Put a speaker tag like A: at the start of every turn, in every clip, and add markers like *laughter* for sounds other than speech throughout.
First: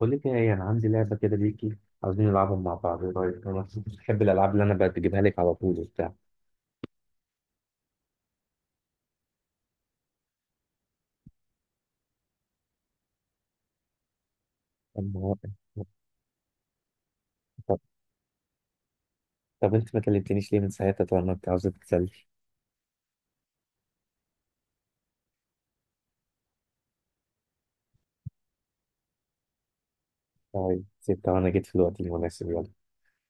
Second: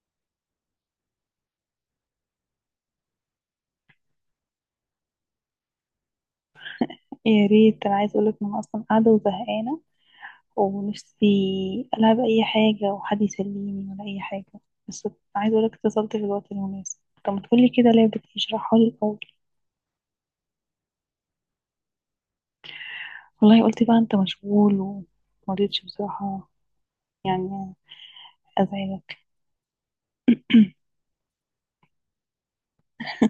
A: بقول لك ايه، انا عندي لعبه كده ليكي. عاوزين نلعبها مع بعض. إيه رايك؟ انا بحب الالعاب اللي انا بجيبها لك على طول وبتاع.
B: يا ريت، انا عايز اقولك ان انا اصلا قاعده وزهقانه، ونفسي العب اي حاجه وحد يسليني ولا اي حاجه
A: *laughs*
B: بس.
A: أما-
B: عايز اقولك اتصلت في الوقت المناسب. طب ما تقولي
A: طب
B: كده لعبه إيه؟ اشرحها لي الاول.
A: طب انت ما كلمتنيش ليه من ساعتها؟ طبعا ما انت عاوزه تتسلي.
B: والله قلت بقى انت مشغول، ومرضتش بصراحه، يعني ازعلك. *clears throat*
A: طيب سبتها وانا جيت في الوقت المناسب، يلا.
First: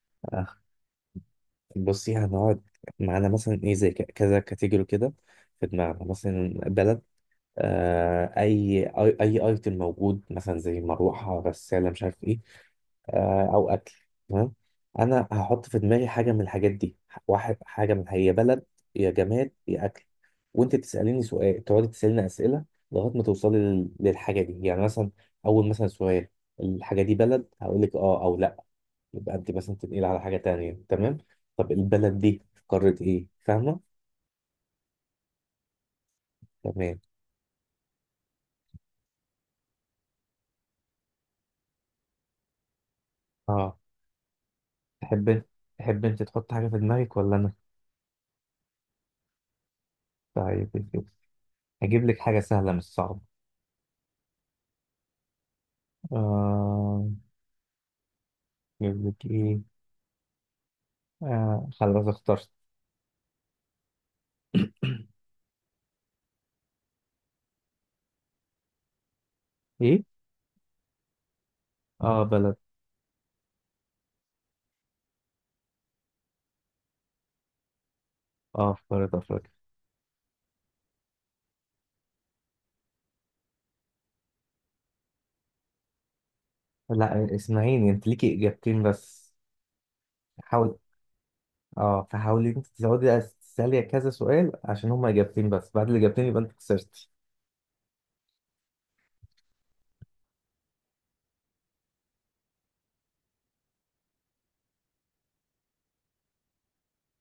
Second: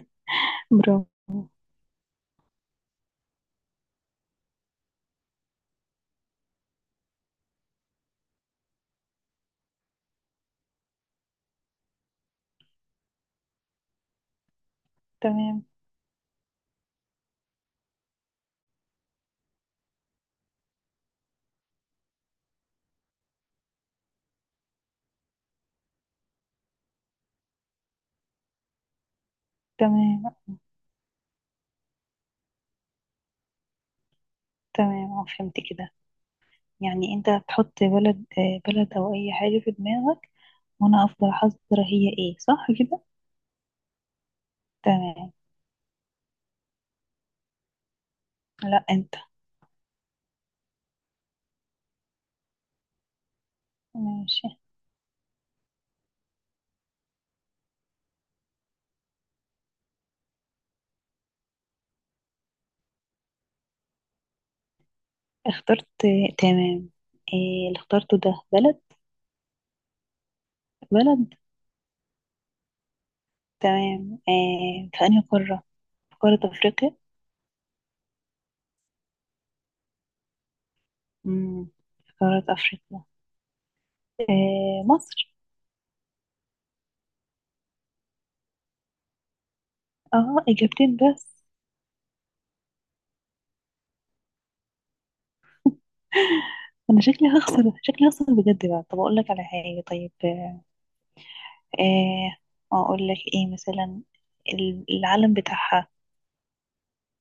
A: *laughs* آه.
B: برافو.
A: بصي، هنقعد معانا مثلا ايه، زي كذا كاتيجوري كده في دماغنا، مثلا بلد، آه اي اي اي ايتم موجود، مثلا زي مروحه، غساله، مش عارف إيه. آه، او اكل. تمام؟ انا
B: تمام،
A: هحط في دماغي حاجه من الحاجات دي، واحد حاجه من، هي بلد، يا جماد، يا اكل، وانت تساليني سؤال، تقعدي تساليني اسئله لغايه ما توصلي للحاجه دي. يعني مثلا اول مثلا سؤال، الحاجه دي بلد، هقول لك اه او لا. يبقى انت مثلا تنقلي على
B: تمام،
A: حاجه تانية، تمام؟ طب البلد دي في قاره ايه، فاهمه؟
B: تمام، آه، فهمت كده.
A: تمام.
B: يعني انت هتحط بلد او اي حاجه في دماغك، وانا افضل احذر. هي ايه صح كده؟
A: اه.
B: تمام،
A: تحب تحب انت تحط حاجه في دماغك ولا انا؟
B: لا انت.
A: طيب، هجيب لك حاجه سهله مش صعبه.
B: ماشي.
A: آه... نجيب لك ايه. آه خلاص، اخترت.
B: اخترت، تمام. إيه اللي اخترته ده؟ بلد؟
A: ايه؟
B: بلد.
A: اه، بلد.
B: تمام، إيه في أنهي قارة؟ في قارة أفريقيا.
A: اه، في قارة افريقيا.
B: مم. في قارة أفريقيا. إيه، مصر؟
A: لا، اسمعيني، انت ليكي اجابتين بس.
B: اه،
A: حاول.
B: إجابتين بس.
A: اه، فحاولي انت تزودي تسألي كذا سؤال، عشان هما اجابتين بس، بعد الاجابتين يبقى انت
B: *laughs* أنا
A: خسرتي.
B: شكلي هخسر، شكلي هخسر بجد بقى. طب أقول لك على حاجة؟ طيب إيه أقول لك، إيه مثلا؟ العلم بتاعها،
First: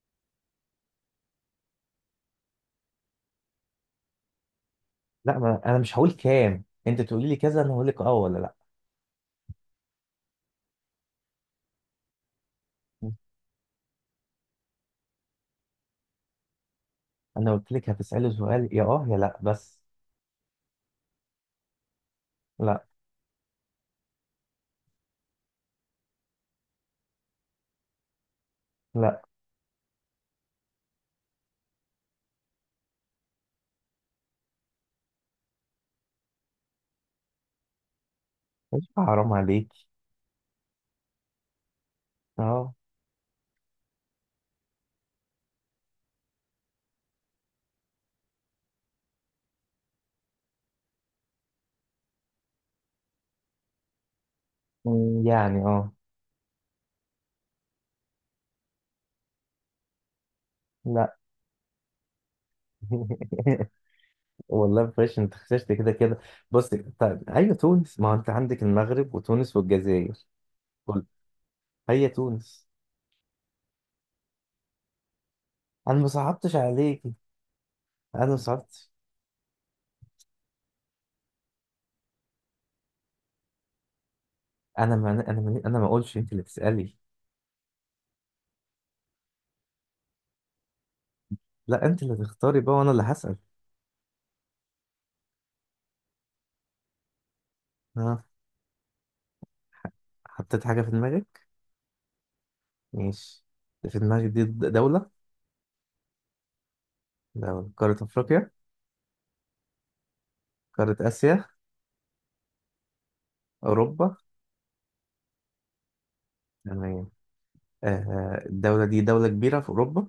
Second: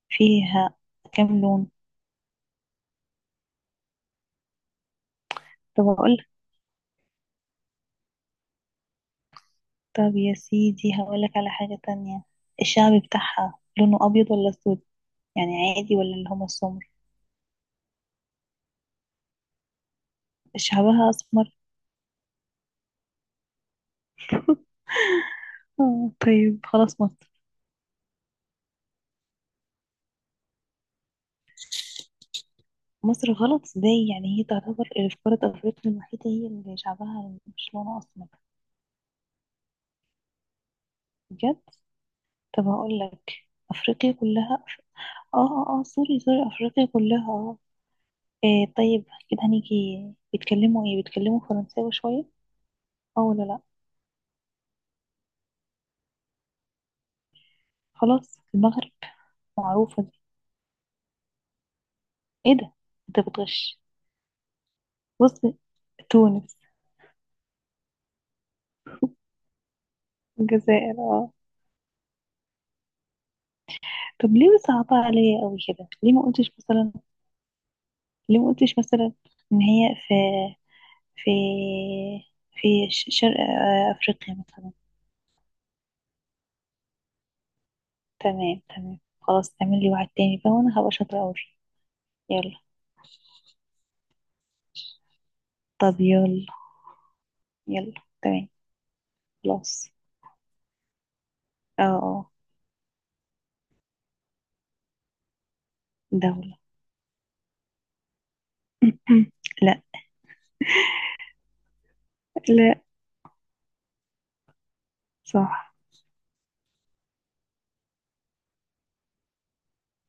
B: فيها كام لون؟
A: لا، ما انا
B: طب
A: مش هقول
B: أقول لك.
A: كام، انت تقولي لي كذا، انا هقول لك اه ولا لا.
B: طب يا سيدي هقول لك على حاجة تانية. الشعب بتاعها لونه أبيض ولا أسود، يعني عادي ولا اللي هم السمر؟
A: انا قلت لك هتسألي سؤال، يا اه يا لا بس.
B: شعبها اسمر؟
A: لا.
B: *laughs* آه، طيب خلاص، مصر.
A: لا.
B: مصر غلط؟ ازاي؟ يعني هي تعتبر اللي في قارة افريقيا الوحيدة هي اللي شعبها مش لونه اسمر؟
A: مش حرام عليك؟
B: بجد. طب
A: اه.
B: هقول لك. افريقيا كلها اه، اه، اه، سوري، سوري، افريقيا كلها اه. إيه طيب، كده هنيجي. بيتكلموا ايه؟ بيتكلموا فرنساوي شوية، اه ولا لا؟
A: مم، يعني اه.
B: خلاص، المغرب. معروفة دي.
A: لا.
B: ايه ده؟ انت
A: *laughs*
B: بتغش.
A: والله فريش، انت
B: بص،
A: خسرت كده كده.
B: تونس.
A: بص. طيب هي تونس، ما هو انت عندك المغرب وتونس والجزائر.
B: الجزائر،
A: قول.
B: اه.
A: هي تونس.
B: طب ليه صعبة عليا قوي كده؟
A: انا ما
B: ليه ما قلتش
A: صعبتش
B: مثلا،
A: عليكي. انا ما
B: ليه ما قلتش
A: صعبتش.
B: مثلا ان هي في في شرق افريقيا مثلا.
A: انا ما اقولش، انت اللي تسالي.
B: تمام، تمام، خلاص تعمل لي واحد تاني بقى، وانا هبقى شاطرة قوي فيه.
A: لا، انت اللي
B: يلا.
A: تختاري بقى وانا اللي هسال.
B: طب يلا. يلا،
A: ها.
B: تمام. خلاص.
A: حطيت حاجه في دماغك؟
B: اه، اه.
A: ماشي. في دماغك دي دوله؟
B: دولة.
A: دوله قاره افريقيا؟
B: *clears throat* لا.
A: قاره اسيا؟
B: لا.
A: اوروبا؟
B: صح.
A: تمام. الدوله دي دوله كبيره في اوروبا؟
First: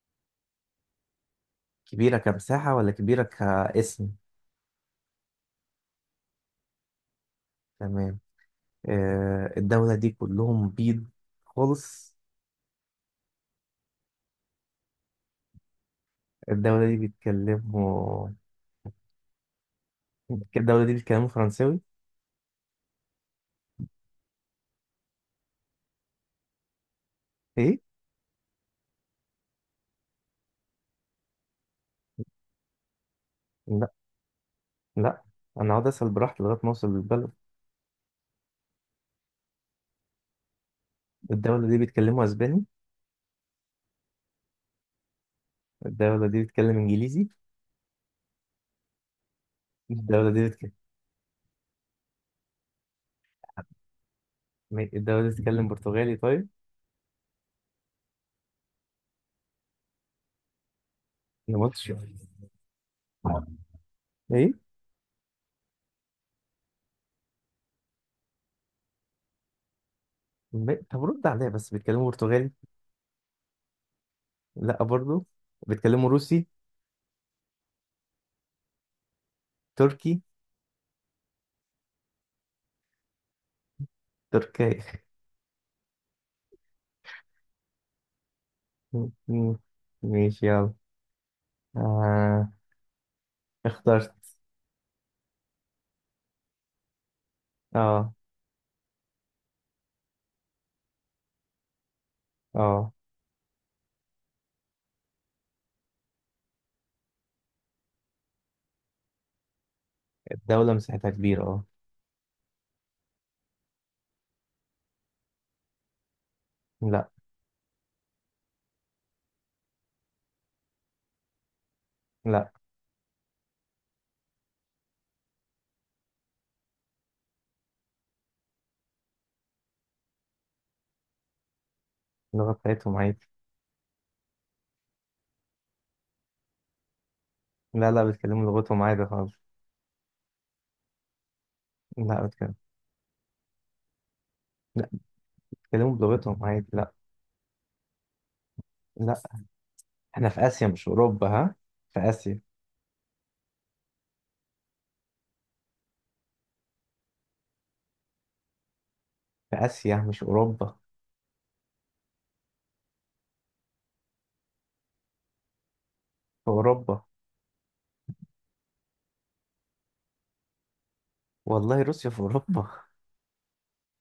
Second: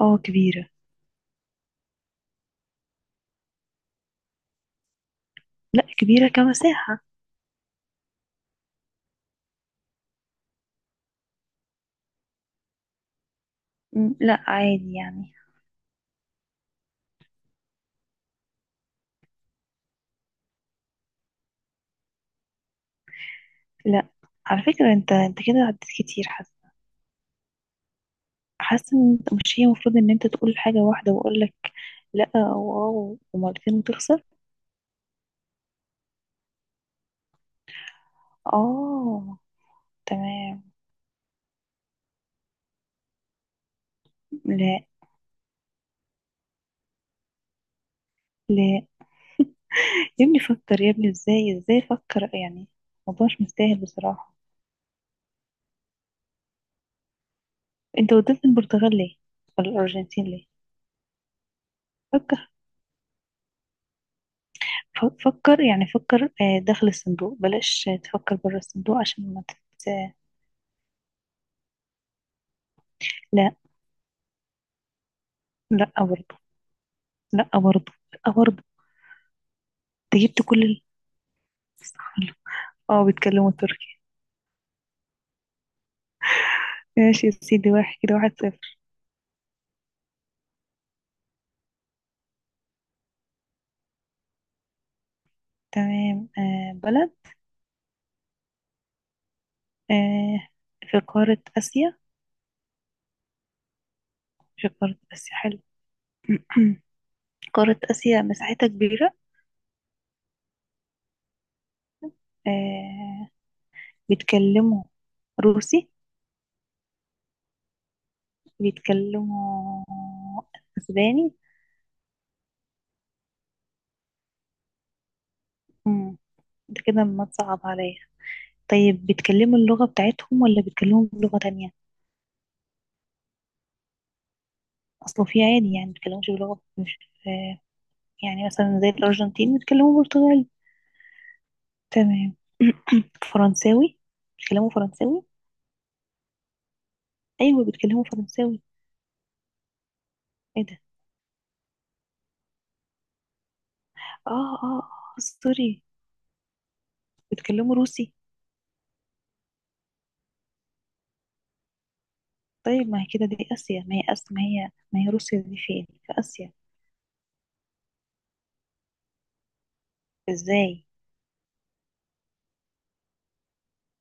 B: اه، كبيرة.
A: كبيره كمساحه ولا كبيره كاسم؟
B: لا كبيرة كمساحة.
A: تمام. الدولة دي كلهم بيض خالص؟
B: م، لا عادي يعني.
A: الدولة دي بيتكلموا، *laughs* الدولة دي بيتكلموا فرنساوي؟
B: لا. على فكرة انت كده عديت كتير.
A: ايه؟
B: حاسه ان مش هي المفروض ان انت تقول حاجه واحده واقول لك لا، او ومرتين
A: لا،
B: وتخسر.
A: لا، انا اقعد اسأل براحتي لغاية ما اوصل للبلد.
B: اه، تمام.
A: الدولة دي بيتكلموا اسباني؟
B: لا.
A: الدولة دي بيتكلم انجليزي؟
B: لا. يا
A: الدولة
B: ابني
A: دي بتك...
B: فكر، يا ابني ازاي، ازاي فكر يعني. الموضوع مش مستاهل بصراحه.
A: الدولة دي بتتكلم برتغالي؟ طيب،
B: انت وديت البرتغال ليه؟ ولا الارجنتين ليه؟
A: أنا ما قلتش.
B: فكر.
A: ايه؟
B: فكر يعني، فكر داخل الصندوق، بلاش تفكر بره الصندوق، عشان ما تت... آه،
A: طب رد عليا بس، بيتكلموا برتغالي؟
B: لا.
A: لا برضو.
B: لا
A: بيتكلموا
B: برضه.
A: روسي؟
B: لا برضه. لا برضه.
A: تركي؟
B: انت جبت كل صح، اه بيتكلموا تركي.
A: تركي.
B: ماشي يا سيدي، واحد كده، 1-0.
A: *laughs* ماشي، يلا. آه. اخترت.
B: تمام، آه، بلد.
A: اه.
B: آه. في قارة آسيا.
A: اه.
B: في قارة آسيا، حلو. *clears throat* قارة آسيا مساحتها كبيرة.
A: الدولة مساحتها كبيرة، اه.
B: آه. بيتكلموا روسي؟
A: لا.
B: بيتكلموا أسباني؟
A: لا.
B: مم، ده كده ما تصعب عليا. طيب بيتكلموا اللغة بتاعتهم ولا بيتكلموا بلغة تانية؟
A: اللغة بتاعتهم عادي.
B: أصله في عادي يعني بيتكلموش بلغة مش آه
A: لا، لا،
B: يعني
A: بيتكلموا
B: مثلا
A: لغتهم
B: زي
A: عادي خالص.
B: الأرجنتين بيتكلموا برتغالي.
A: لا،
B: تمام،
A: بيتكلموا.
B: *clears throat* فرنساوي. بيتكلموا
A: لا،
B: فرنساوي.
A: بيتكلموا بلغتهم عادي، لا.
B: أيوة بيتكلموا فرنساوي.
A: لا. احنا في
B: ايه
A: آسيا
B: ده؟
A: مش أوروبا، ها. في آسيا.
B: اه، اه، اه، سوري. بيتكلموا روسي.
A: في آسيا مش أوروبا.
B: طيب، ما هي كده دي آسيا، ما هي آسيا، ما هي روسيا دي فين في
A: في
B: آسيا؟
A: أوروبا.
B: ازاي؟
A: والله روسيا في أوروبا. *laughs*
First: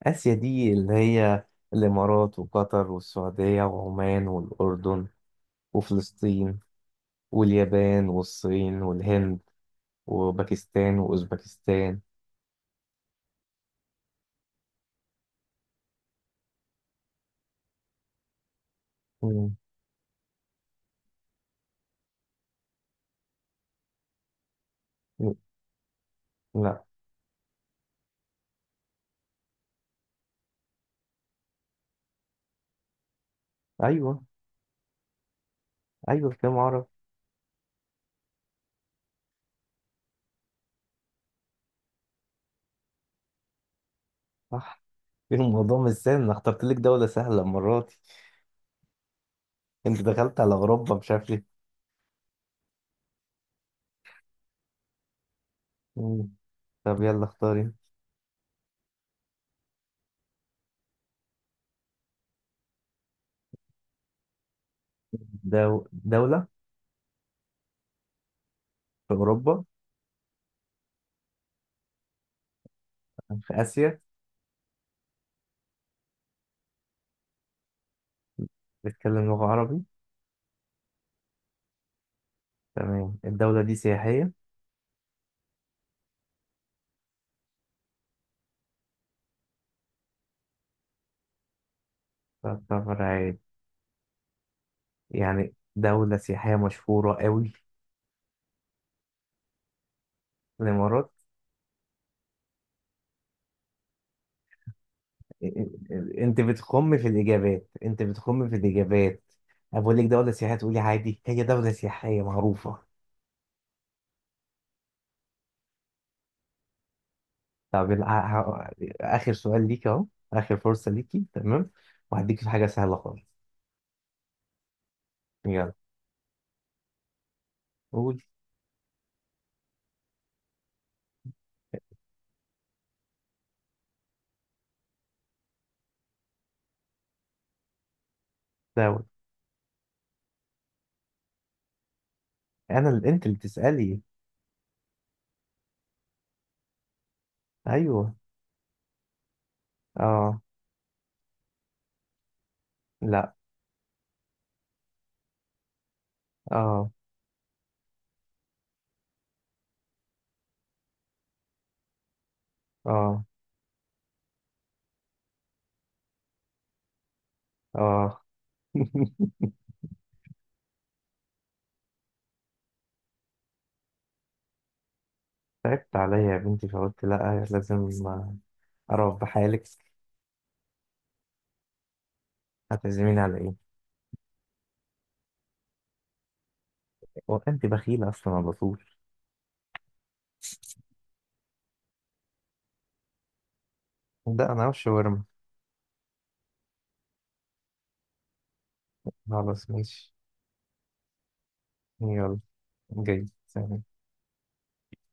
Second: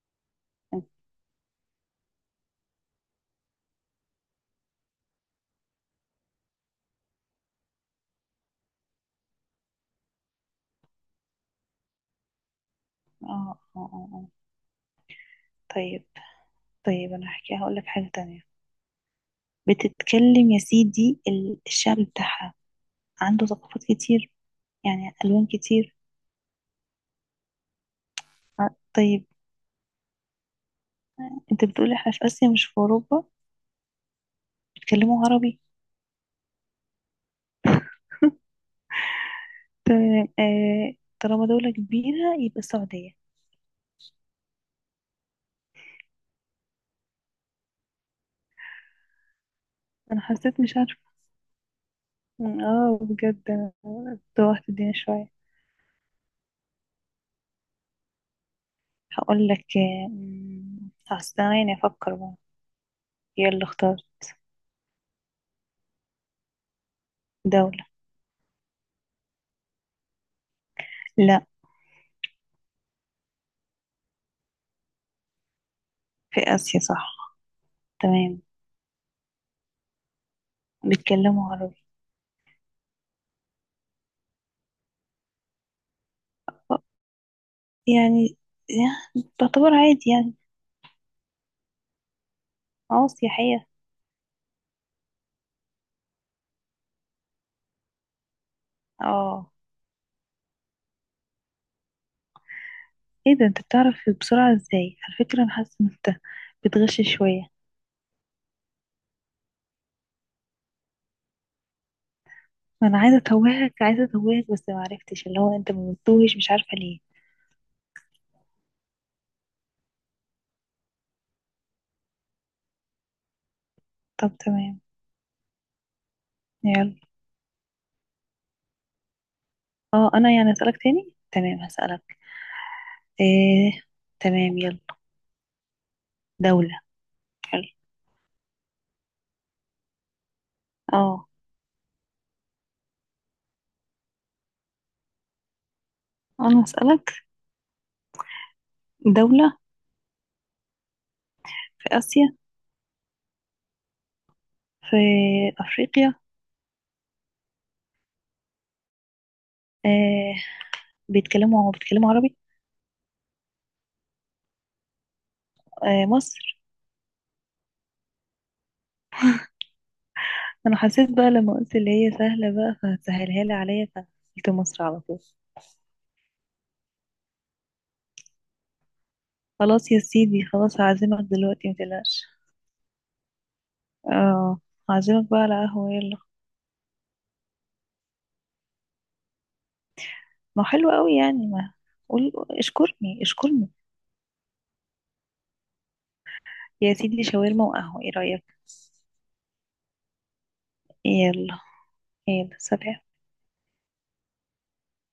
A: آسيا دي
B: اه،
A: اللي هي الإمارات وقطر والسعودية وعمان والأردن وفلسطين واليابان والصين والهند وباكستان وأوزبكستان.
B: اه، اه، آه. طيب. طيب انا هقول لك حاجة تانية.
A: مم.
B: بتتكلم يا سيدي الشعب بتاعها عنده ثقافات كتير، يعني ألوان كتير.
A: لا.
B: ع- طيب، انت بتقول احنا في آسيا مش في أوروبا.
A: أيوه.
B: بيتكلموا عربي؟
A: أيوه، كلام عربي.
B: طيب طالما دولة كبيرة يبقى السعودية.
A: صح. الموضوع مش سهل، انا اخترت لك دولة سهلة المرة دي. انت
B: انا
A: دخلت على
B: حسيت، مش
A: اوروبا
B: عارفة.
A: مش عارف ليه.
B: اه بجد، أنا توهت الدنيا شوية.
A: مم. طب يلا اختاري.
B: هقول لك أصل ثواني افكر بقى. يلا اختار.
A: دولة؟
B: دولة.
A: في اوروبا؟
B: لا.
A: في اسيا؟
B: في آسيا، صح. تمام.
A: بتتكلم لغة عربي؟
B: بيتكلموا عربي.
A: تمام. الدولة دي سياحية؟
B: طب، يعني يعني تعتبر عادي يعني.
A: تعتبر
B: اه
A: عادي
B: سياحية.
A: يعني؟ دولة سياحية مشهورة قوي؟
B: اه.
A: الامارات.
B: ايه ده، انت بتعرف بسرعة ازاي؟ على فكرة انا حاسة ان انت
A: انت بتخم
B: بتغش
A: في
B: شوية.
A: الاجابات، انت بتخم في الاجابات. أنا بقول لك دولة سياحية تقولي عادي، هي دولة سياحية معروفة.
B: ما انا عايزة اتوهك، عايزة اتوهك، بس ما عرفتش، اللي هو انت ما بتتوهش مش عارفة ليه.
A: طب آخر سؤال ليك أهو. آخر فرصة ليكي، تمام؟ وهديك في حاجة سهلة خالص.
B: طب تمام.
A: يلا.
B: يلا.
A: قول.
B: اه، انا يعني اسألك تاني، تمام، هسألك. ايه، تمام يلا. دولة. حلو.
A: داود.
B: اه.
A: أنا اللي أنت اللي تسألي.
B: أنا هسألك.
A: أيوه.
B: دولة.
A: أه.
B: في آسيا؟
A: لا.
B: في أفريقيا.
A: أه.
B: آه، بيتكلموا عربي.
A: أه.
B: آه، مصر.
A: أه. *laughs*
B: أنا حسيت بقى لما قلت اللي هي سهلة بقى فهتسهلها لي عليا، فقلت مصر على طول.
A: تعبت عليا يا بنتي، فقلت لا، لازم أعرف بحالك.
B: خلاص يا سيدي، خلاص هعزمك دلوقتي، متقلقش.
A: هتعزميني على إيه؟
B: اه، هعزمك بقى على قهوة، يلا.
A: هو أنت بخيلة أصلا على طول.
B: ما حلو قوي يعني، ما قول، اشكرني اشكرني.
A: ده أنا وش ورم.
B: يا سيدي شاورما وقهوة، ايه رأيك؟
A: خلاص ماشي.
B: يلا.
A: يلا.
B: يلا، سلام.
A: جاي، سلام.